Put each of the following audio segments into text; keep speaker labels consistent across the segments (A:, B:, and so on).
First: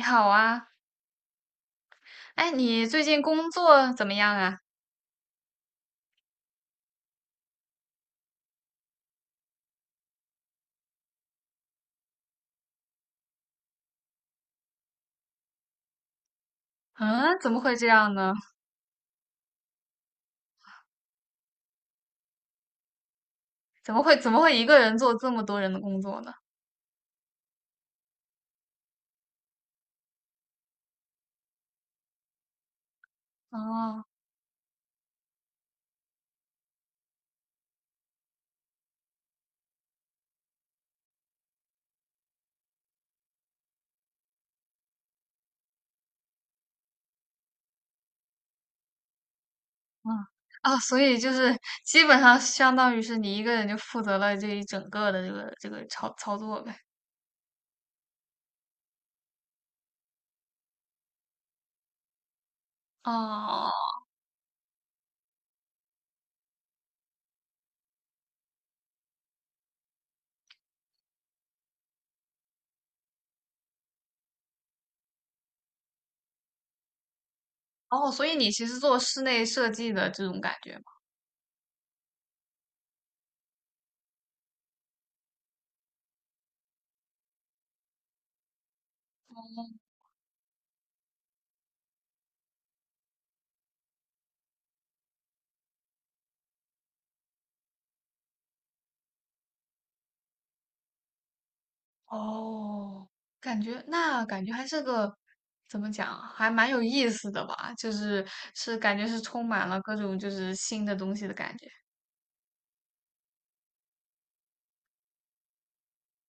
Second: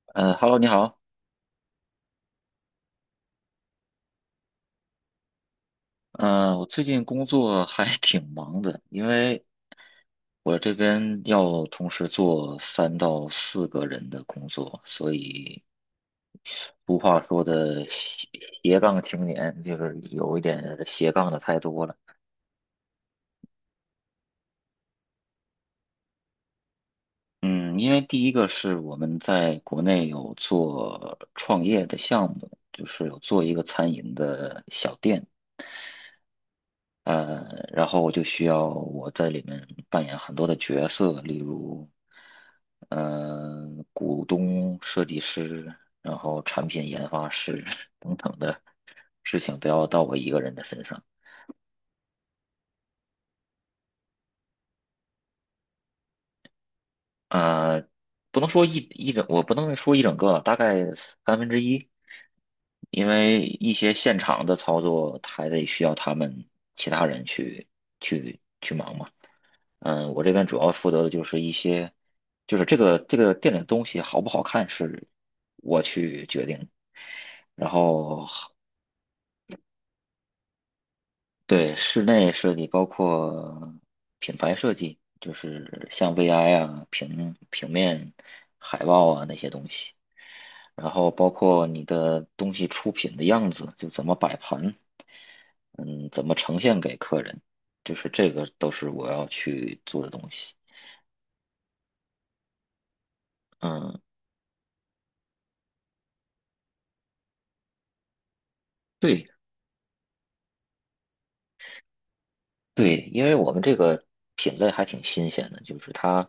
A: 你好
B: Hello，你
A: 啊，
B: 好。
A: 哎，你最近工作怎么样啊？
B: 我最近工作还 挺忙的，因为我这边要同时做3到4个人的工作，所以俗话
A: 嗯，
B: 说
A: 怎么会
B: 的
A: 这样
B: 斜
A: 呢？
B: 斜杠青年，就是有一点斜杠的太多了。
A: 怎么会一个人做这么多人的工作呢？
B: 嗯，因为第一个是我们在国内有做创业的项目，就是有做一个餐
A: 哦，
B: 饮的小店。呃，然后我就需要我在里面扮演很多的角色，例如，呃，股东、设计师，然后产品研发师 等等的事情都要到我
A: 嗯，
B: 一个人的
A: 哦，
B: 身
A: 所
B: 上。
A: 以就是基本上相当于是你一个人就负责了这一整个的这个操作呗。
B: 呃，不能说一整个，大概1/3，因为
A: 哦
B: 一些现场的操作还得需要他们其他人去忙嘛。嗯，我这边主要负责的就是一些，就是这个店里的东西好不好看是我去决定，然
A: 哦，所
B: 后
A: 以你其实做室内设计的这种感觉吗？
B: 对室内设计包括品牌设计，就是像 VI 啊、平面、海报啊那些东西，然后包括你的东西出品的样子，就怎么摆盘，嗯，怎么呈现给客人，就是这个都是我要去做的东西，
A: 哦，感觉
B: 嗯。
A: 还是个怎么讲啊，还蛮有意思的吧？就是是感觉是
B: 对，
A: 充满了各种就是新的东西的感觉。
B: 对，因为我们这个品类还挺新鲜的，就是它，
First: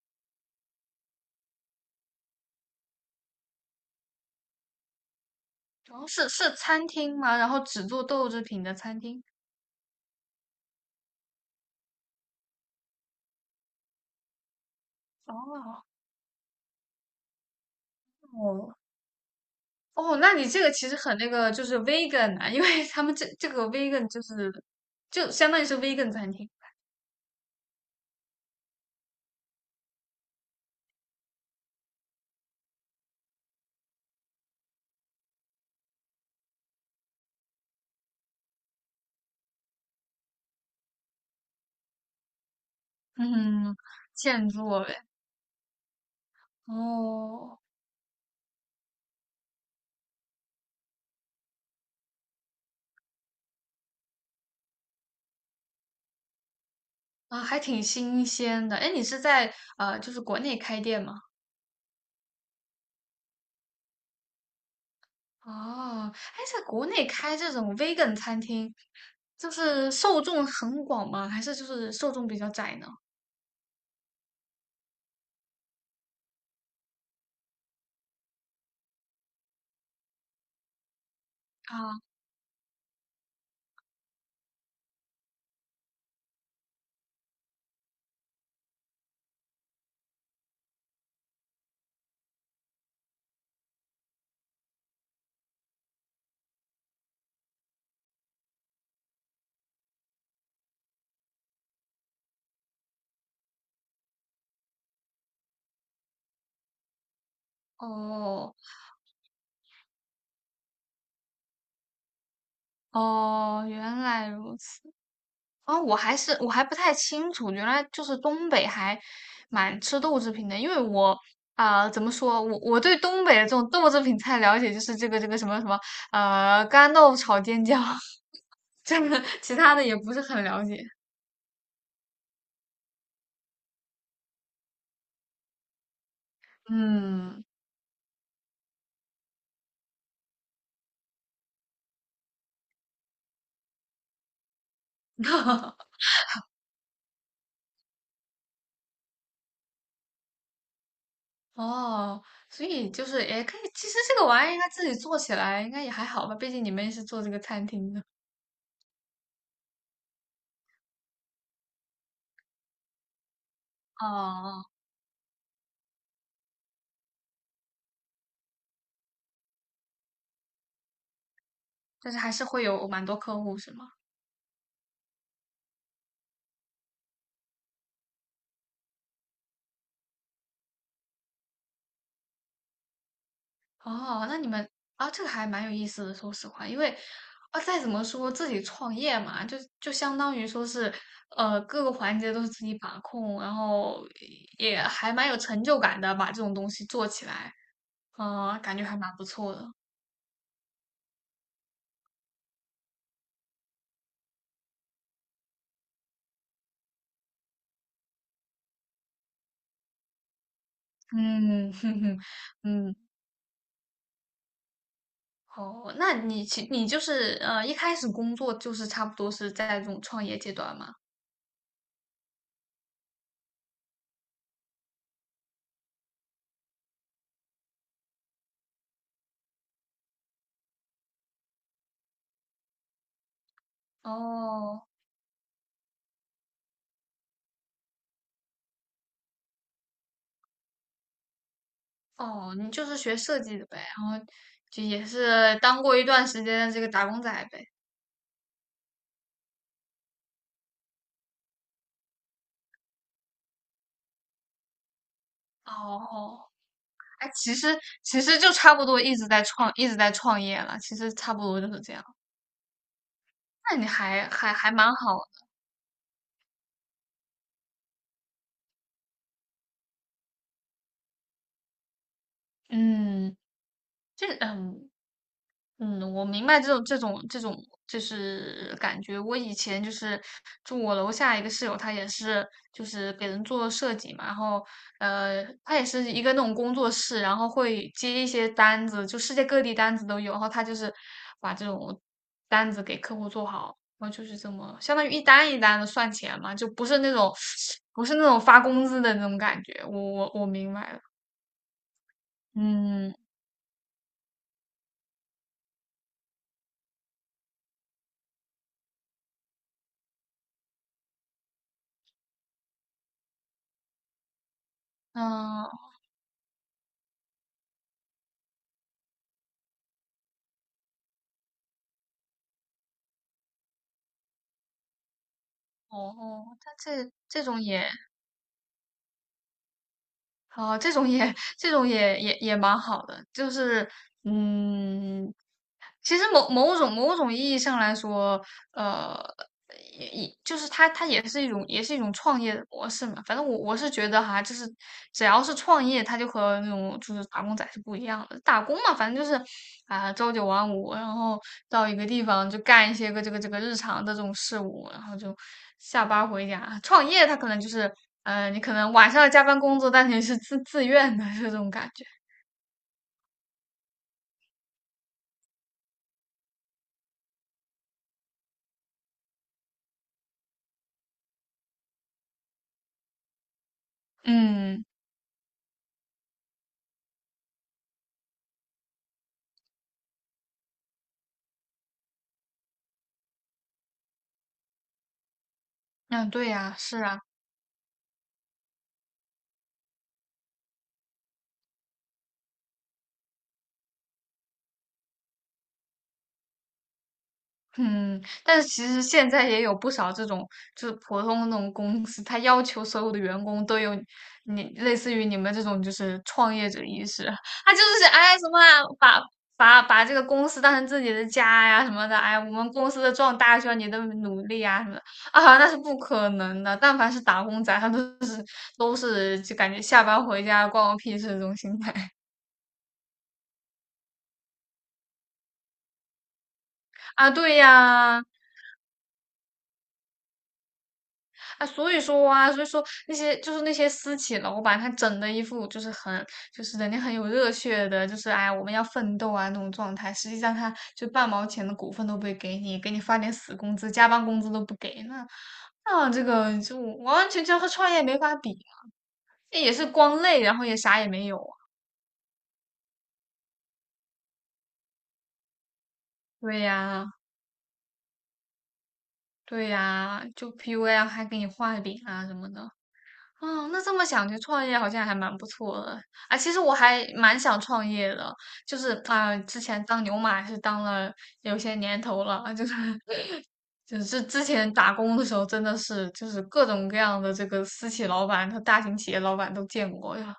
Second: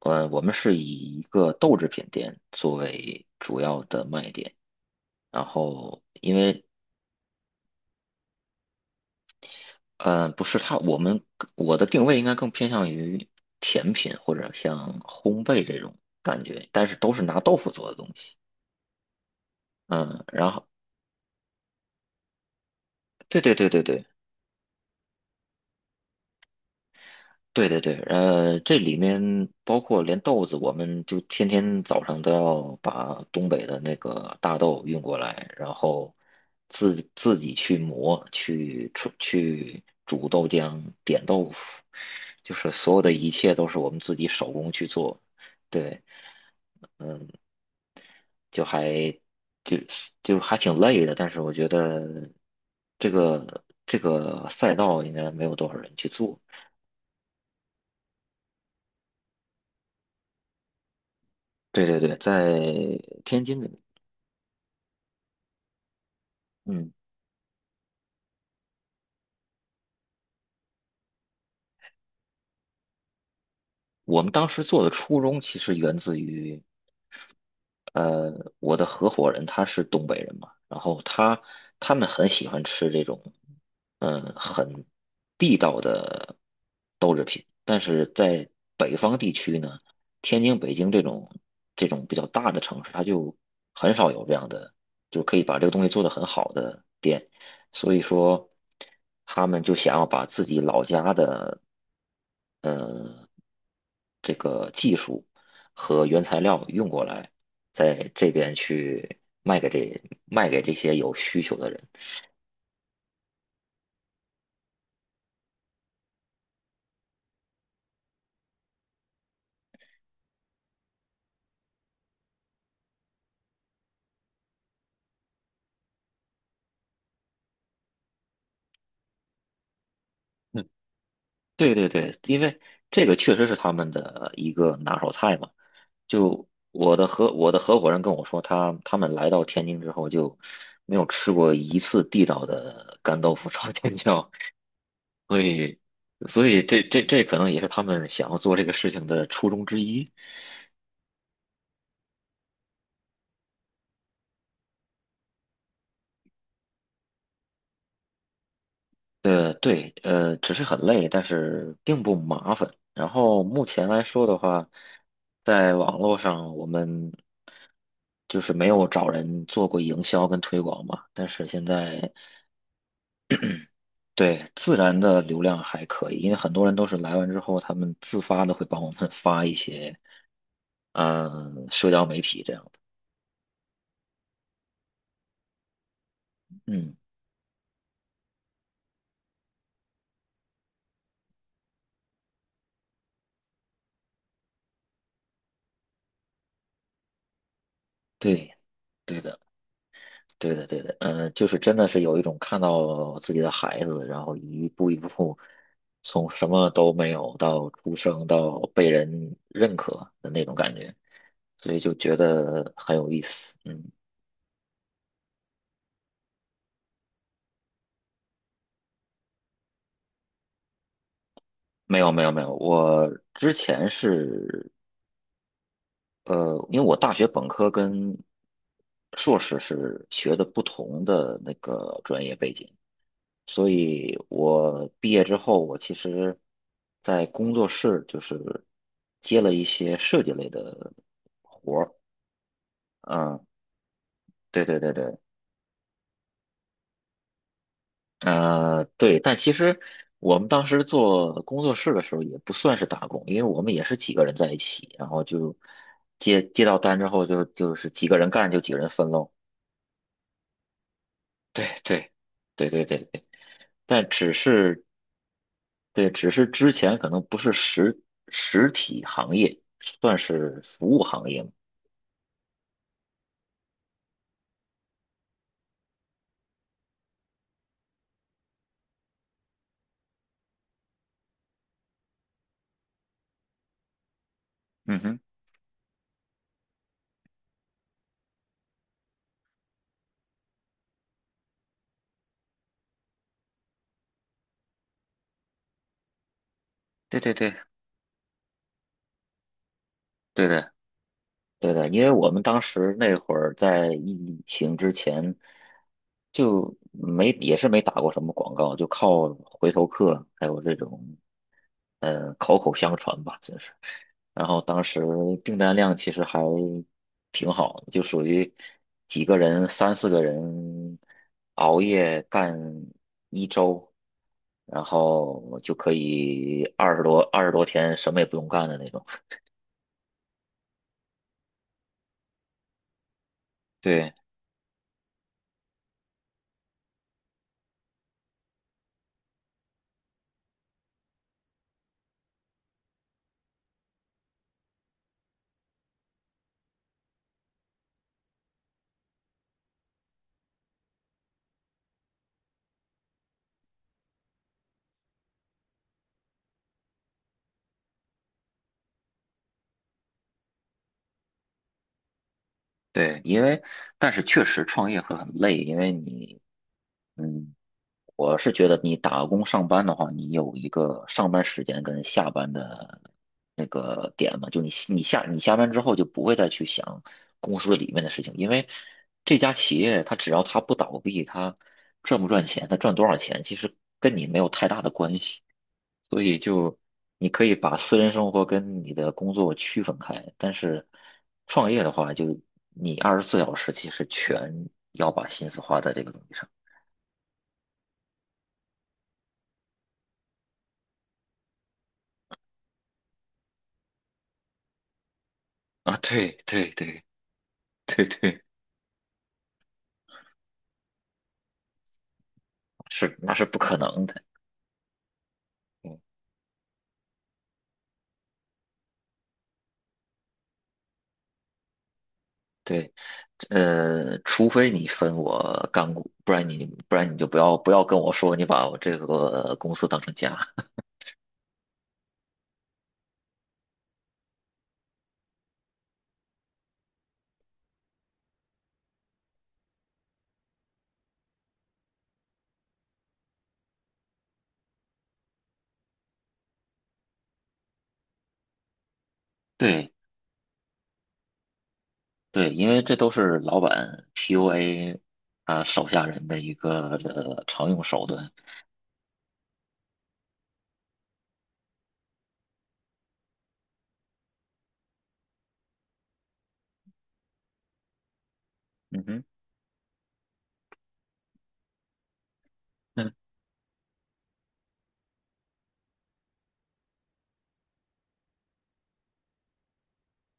B: 我们是以一个豆制品店作为主要的卖点，然后
A: 哦，是
B: 因
A: 是
B: 为，
A: 餐厅吗？然后只做豆制品的餐厅。
B: 不是它，我的定位应该更偏向于甜品或者像烘焙这
A: 哦
B: 种感觉，但是都是拿豆腐做的东西，
A: 哦哦，
B: 嗯，
A: 那你
B: 然
A: 这
B: 后
A: 个其实很那个，就是 vegan 啊，因为他们这
B: 对
A: 这
B: 对
A: 个
B: 对对对，
A: vegan 就是就相当于是 vegan 餐厅，
B: 对对对，这里面包括连豆子，我们就天天早上都要把东北的那个大豆运过来，然后自己去磨，去出去煮豆浆、点豆腐，就是所有的一切都
A: 嗯，
B: 是我们自己
A: 现
B: 手工
A: 做
B: 去
A: 呗。
B: 做。对，
A: 哦
B: 就还就就还挺累的，但是我觉得这个赛道应该没有多少人去做。
A: 啊，还挺新鲜的。哎，你是在就是国内开店吗？
B: 对对对，在天津，
A: 哦，哎，在国
B: 嗯。
A: 内开这种 vegan 餐厅，就是受众很广吗？还是就是受众比较窄呢？
B: 我们当时做的初衷其实源自于，呃，我的合伙人他是东北人嘛，然后他他
A: 啊，
B: 们很喜欢吃这种，嗯、很地道的豆制品，但是在北方地区呢，天津、北京这种比较大的城市，它就很少有这样的，就可以把这个东西做得很好的店，所以说他们就想要把自己老家的，呃，这个技术和原材料用过来。在这边
A: 哦，
B: 去卖给这些有需求的人。
A: 哦，原来如此。哦，我还不太清楚，原来就是东北还蛮吃豆制品的，因为我啊、怎么说，我对东北的这种豆制品菜了解就是这个什么什么干豆炒尖椒，这个其他的也不是很了
B: 嗯，
A: 解。
B: 对对对，因为这个确实是他们的一个拿手菜嘛。就我的合
A: 嗯，
B: 我的合伙人跟我说，他们来到天津之后就没有吃过一次地道的干豆腐炒尖椒，所以 所以这可能也是他们想要做这个事情的初衷之一。
A: 哦，所以就是也可以，其实这个玩意儿应该自己做起来应该也还好吧，毕竟你们也是做这个餐厅的。
B: 对，只是很累，但是并不麻烦。然后目前来说的
A: 哦，
B: 话，在网络上我们就是没有找人做过营销跟推广嘛，但是现
A: 但
B: 在
A: 是还是会有蛮多客户是吗？
B: 对自然的流量还可以，因为很多人都是来完之后，他们自发的会帮我们发一些，嗯，社交媒体这样的。
A: 哦，那你们啊，这个还蛮有意思的。说实话，因为
B: 嗯，
A: 啊，再怎么说自己创业嘛，就相当于说是，呃，各个环节都是自己把控，然后也还蛮有成就感的，把这种东西做起来，
B: 对。
A: 啊，感觉还蛮不错的。
B: 对的，对的，嗯、就是真的是有一种看到自己的孩子，然后一步一步从什么都没有到出生到被人认可的那种感觉，
A: 嗯，
B: 所 以就
A: 哼
B: 觉
A: 哼，
B: 得
A: 嗯，
B: 很有意思。嗯，
A: 好，那你就是一开始工作就是差不多是在这种创业阶段嘛？
B: 没有，没有，没有，我之前是因为我大学本科跟硕士是学的不同的那个专业背景。所以
A: 哦，
B: 我毕业之后，我其实，在工作室就是接了一些设计类的，
A: 哦，你就是学
B: 嗯，
A: 设计的呗，然后
B: 对对
A: 就
B: 对
A: 也
B: 对，
A: 是当过一段时间的这个打工仔呗。
B: 对，但其实我们当时做工作室的时候也不算是打工，因为我们也是几个人在一起，然后就
A: 哦，
B: 接到单之后
A: 哎，
B: 就
A: 其
B: 就
A: 实
B: 是几个
A: 其
B: 人
A: 实
B: 干
A: 就
B: 就几
A: 差
B: 个
A: 不
B: 人
A: 多
B: 分喽，
A: 一直在创业了，其实差不 多
B: 对
A: 就是这样。
B: 对对对对，
A: 那你
B: 但
A: 还
B: 只
A: 还还
B: 是
A: 蛮好的
B: 对，只是之前可能不是实体行业，算是服务行业嘛。
A: 嗯，就是嗯，我明白这种就是感觉。我以前就是住我楼下一个室友，他也是就是给人做设计嘛，然后
B: 嗯哼，
A: 他也是一个那种工作室，然后会接一些单子，就世界各地单子都有，然后他就是把这种单子给客户做好，然后就是这么相当于一单一单的算钱嘛，就不是那
B: 对对
A: 种
B: 对，
A: 不是那种发工资的那种感觉。我
B: 对的，
A: 明白了，
B: 对的，因为我们当时
A: 嗯
B: 那会儿在疫情之前，就没也是没打过什么广告，就靠回头客还有这种口口相传吧，真是。然后当时订
A: 嗯、哦
B: 单量其实还挺好，就属于几个人、三四个人熬夜干1周，然后就可
A: 哦，他
B: 以二十
A: 这
B: 多
A: 这
B: 二十
A: 种
B: 多
A: 也。
B: 天什么也不用干的那种。
A: 好，这种也蛮好的，就是
B: 对
A: 嗯，其实某种某种意义上来说，呃，也就是它，它也是一种，也是一种创业的模式嘛。反正我是觉得哈，就是只要是创业，它就和那种就是打工仔是不一样的。打工嘛，反正就是啊，朝九晚五，然后到一个地方就干一些个这个日常的这种事务，然后就下班回家。创业它可能就是，呃，你可能晚上要加班工作，但是你是自愿的，是这种感觉。
B: 对，因为但是确实创业会很累，因为你嗯我是觉得你打工上班的话，你有一个上班时间跟下班的那个点嘛，就你
A: 嗯，
B: 你下你下班之后就不会再去想公司里面的事情，因为这家企业它只要它不倒闭，它赚不赚钱，它赚多少钱，其实跟你没有太大的关系，所
A: 嗯，
B: 以
A: 对呀，
B: 就
A: 是啊。
B: 你可以把私人生活跟你的工作区分开，但是创业的话，就你24小时其实全要把心思花在这个东西上
A: 嗯，但是其实现在也有不少这种，就是普通的那种公司，他要求所有的员工都有你类似于你们这种就
B: 啊，
A: 是
B: 对
A: 创
B: 对
A: 业者
B: 对。
A: 意识，他就
B: 对
A: 是哎
B: 对，
A: 什么啊把把这个公司当成自己的家呀什么的，哎我们公司的
B: 是那
A: 壮
B: 是
A: 大
B: 不
A: 需要
B: 可
A: 你的
B: 能的。
A: 努力啊什么的啊，那是不
B: 嗯，
A: 可能的。但凡是打工仔，他都是就感觉下班回家关我屁事这种心态
B: 对，除非你分我干股，不然你就
A: 啊，对
B: 不要跟我
A: 呀。
B: 说你把我这个公司当成家。
A: 啊，所以说啊，所以说那些就是那些私企老板，他整的一副就是很就是人家很有热血的，就是哎呀我们要奋斗啊那种状态。实际上他就半毛钱的股份都不会给你，给你发点死工资，加班工资都不给，那这个就完完全全和创业没法比，这也是
B: 对
A: 光累，然后也啥也没有啊。
B: 对，因为这都是老板 PUA 啊手下人的一
A: 对
B: 个
A: 呀，
B: 常用手段。
A: 对呀，就 PUA 啊还给你画饼啊什么的。哦，那这么想，就创业好像还蛮不错的。啊，其实我还蛮想创业的，就是
B: 嗯哼。
A: 啊、之前当牛马是当了有些年头了，就是
B: 嗯。
A: 就是之前打工的时候，真的是就是各种各样的这个私企老板和大型企业老板都见过呀，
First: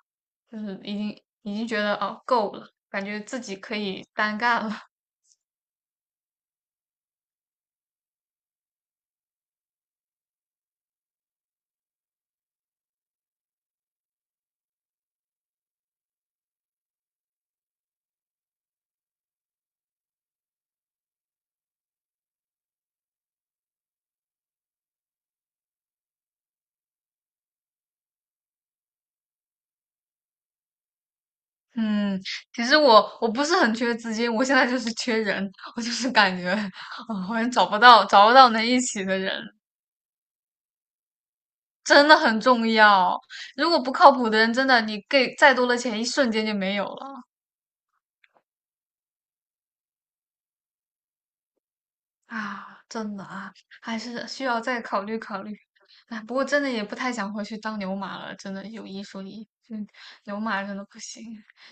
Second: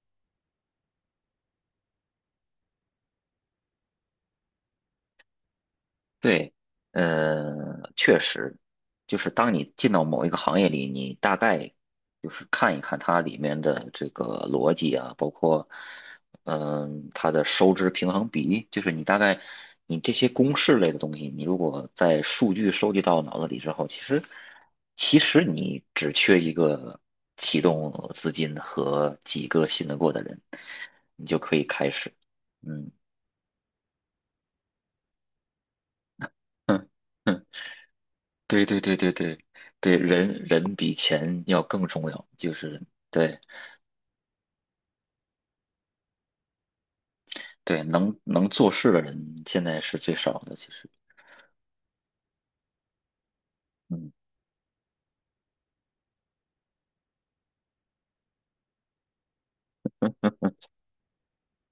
A: 就是已经觉得哦够了，感觉自己可以单干了。
B: 对，确实，就是当你进到某一个行业里，你大概就是看一看它里面的这个逻辑啊，包括，嗯、它的收支平衡比，例，就是你大概你这些公式类的东西，你如果在数据收集到脑子里之后，其实你只缺一个启动资金和几个信得过的人，你就可以开始，
A: 嗯，其实
B: 嗯。
A: 我不是很缺资金，我现在就是缺人，我就是感觉，啊、好像找不到能
B: 对对
A: 一
B: 对
A: 起
B: 对
A: 的人。
B: 对对，人人比钱要更
A: 真
B: 重
A: 的
B: 要，
A: 很
B: 就
A: 重
B: 是
A: 要。
B: 对
A: 如果不靠谱的人，真的你给再多的钱，一瞬间就没有了
B: 对，能做事的人现在是最少的，其实，
A: 啊！真的啊，还
B: 嗯，
A: 是需要再考虑考虑。哎，不过真的也不太想回去当牛马了，真的有一说一，嗯，牛马真的不行。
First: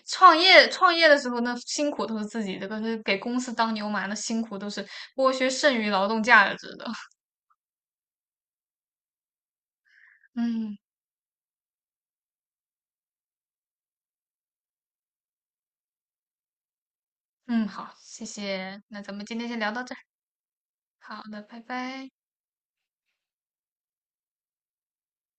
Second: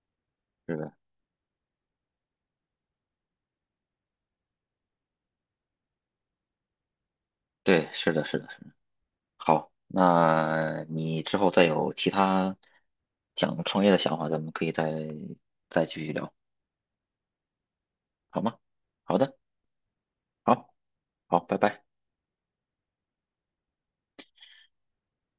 B: 是的，
A: 创业的时候呢，辛苦都是自己的，可是给公司当牛马，那辛苦都是剥削剩余劳动价值的。
B: 对，是的，是的，是的。好，
A: 嗯
B: 那你之后再有其他想创业的想法，咱们可以再继续聊，
A: 嗯，好，谢
B: 好吗？
A: 谢。那咱
B: 好
A: 们
B: 的，
A: 今天先聊到这儿，
B: 好，
A: 好
B: 好，
A: 的，
B: 拜
A: 拜
B: 拜。
A: 拜。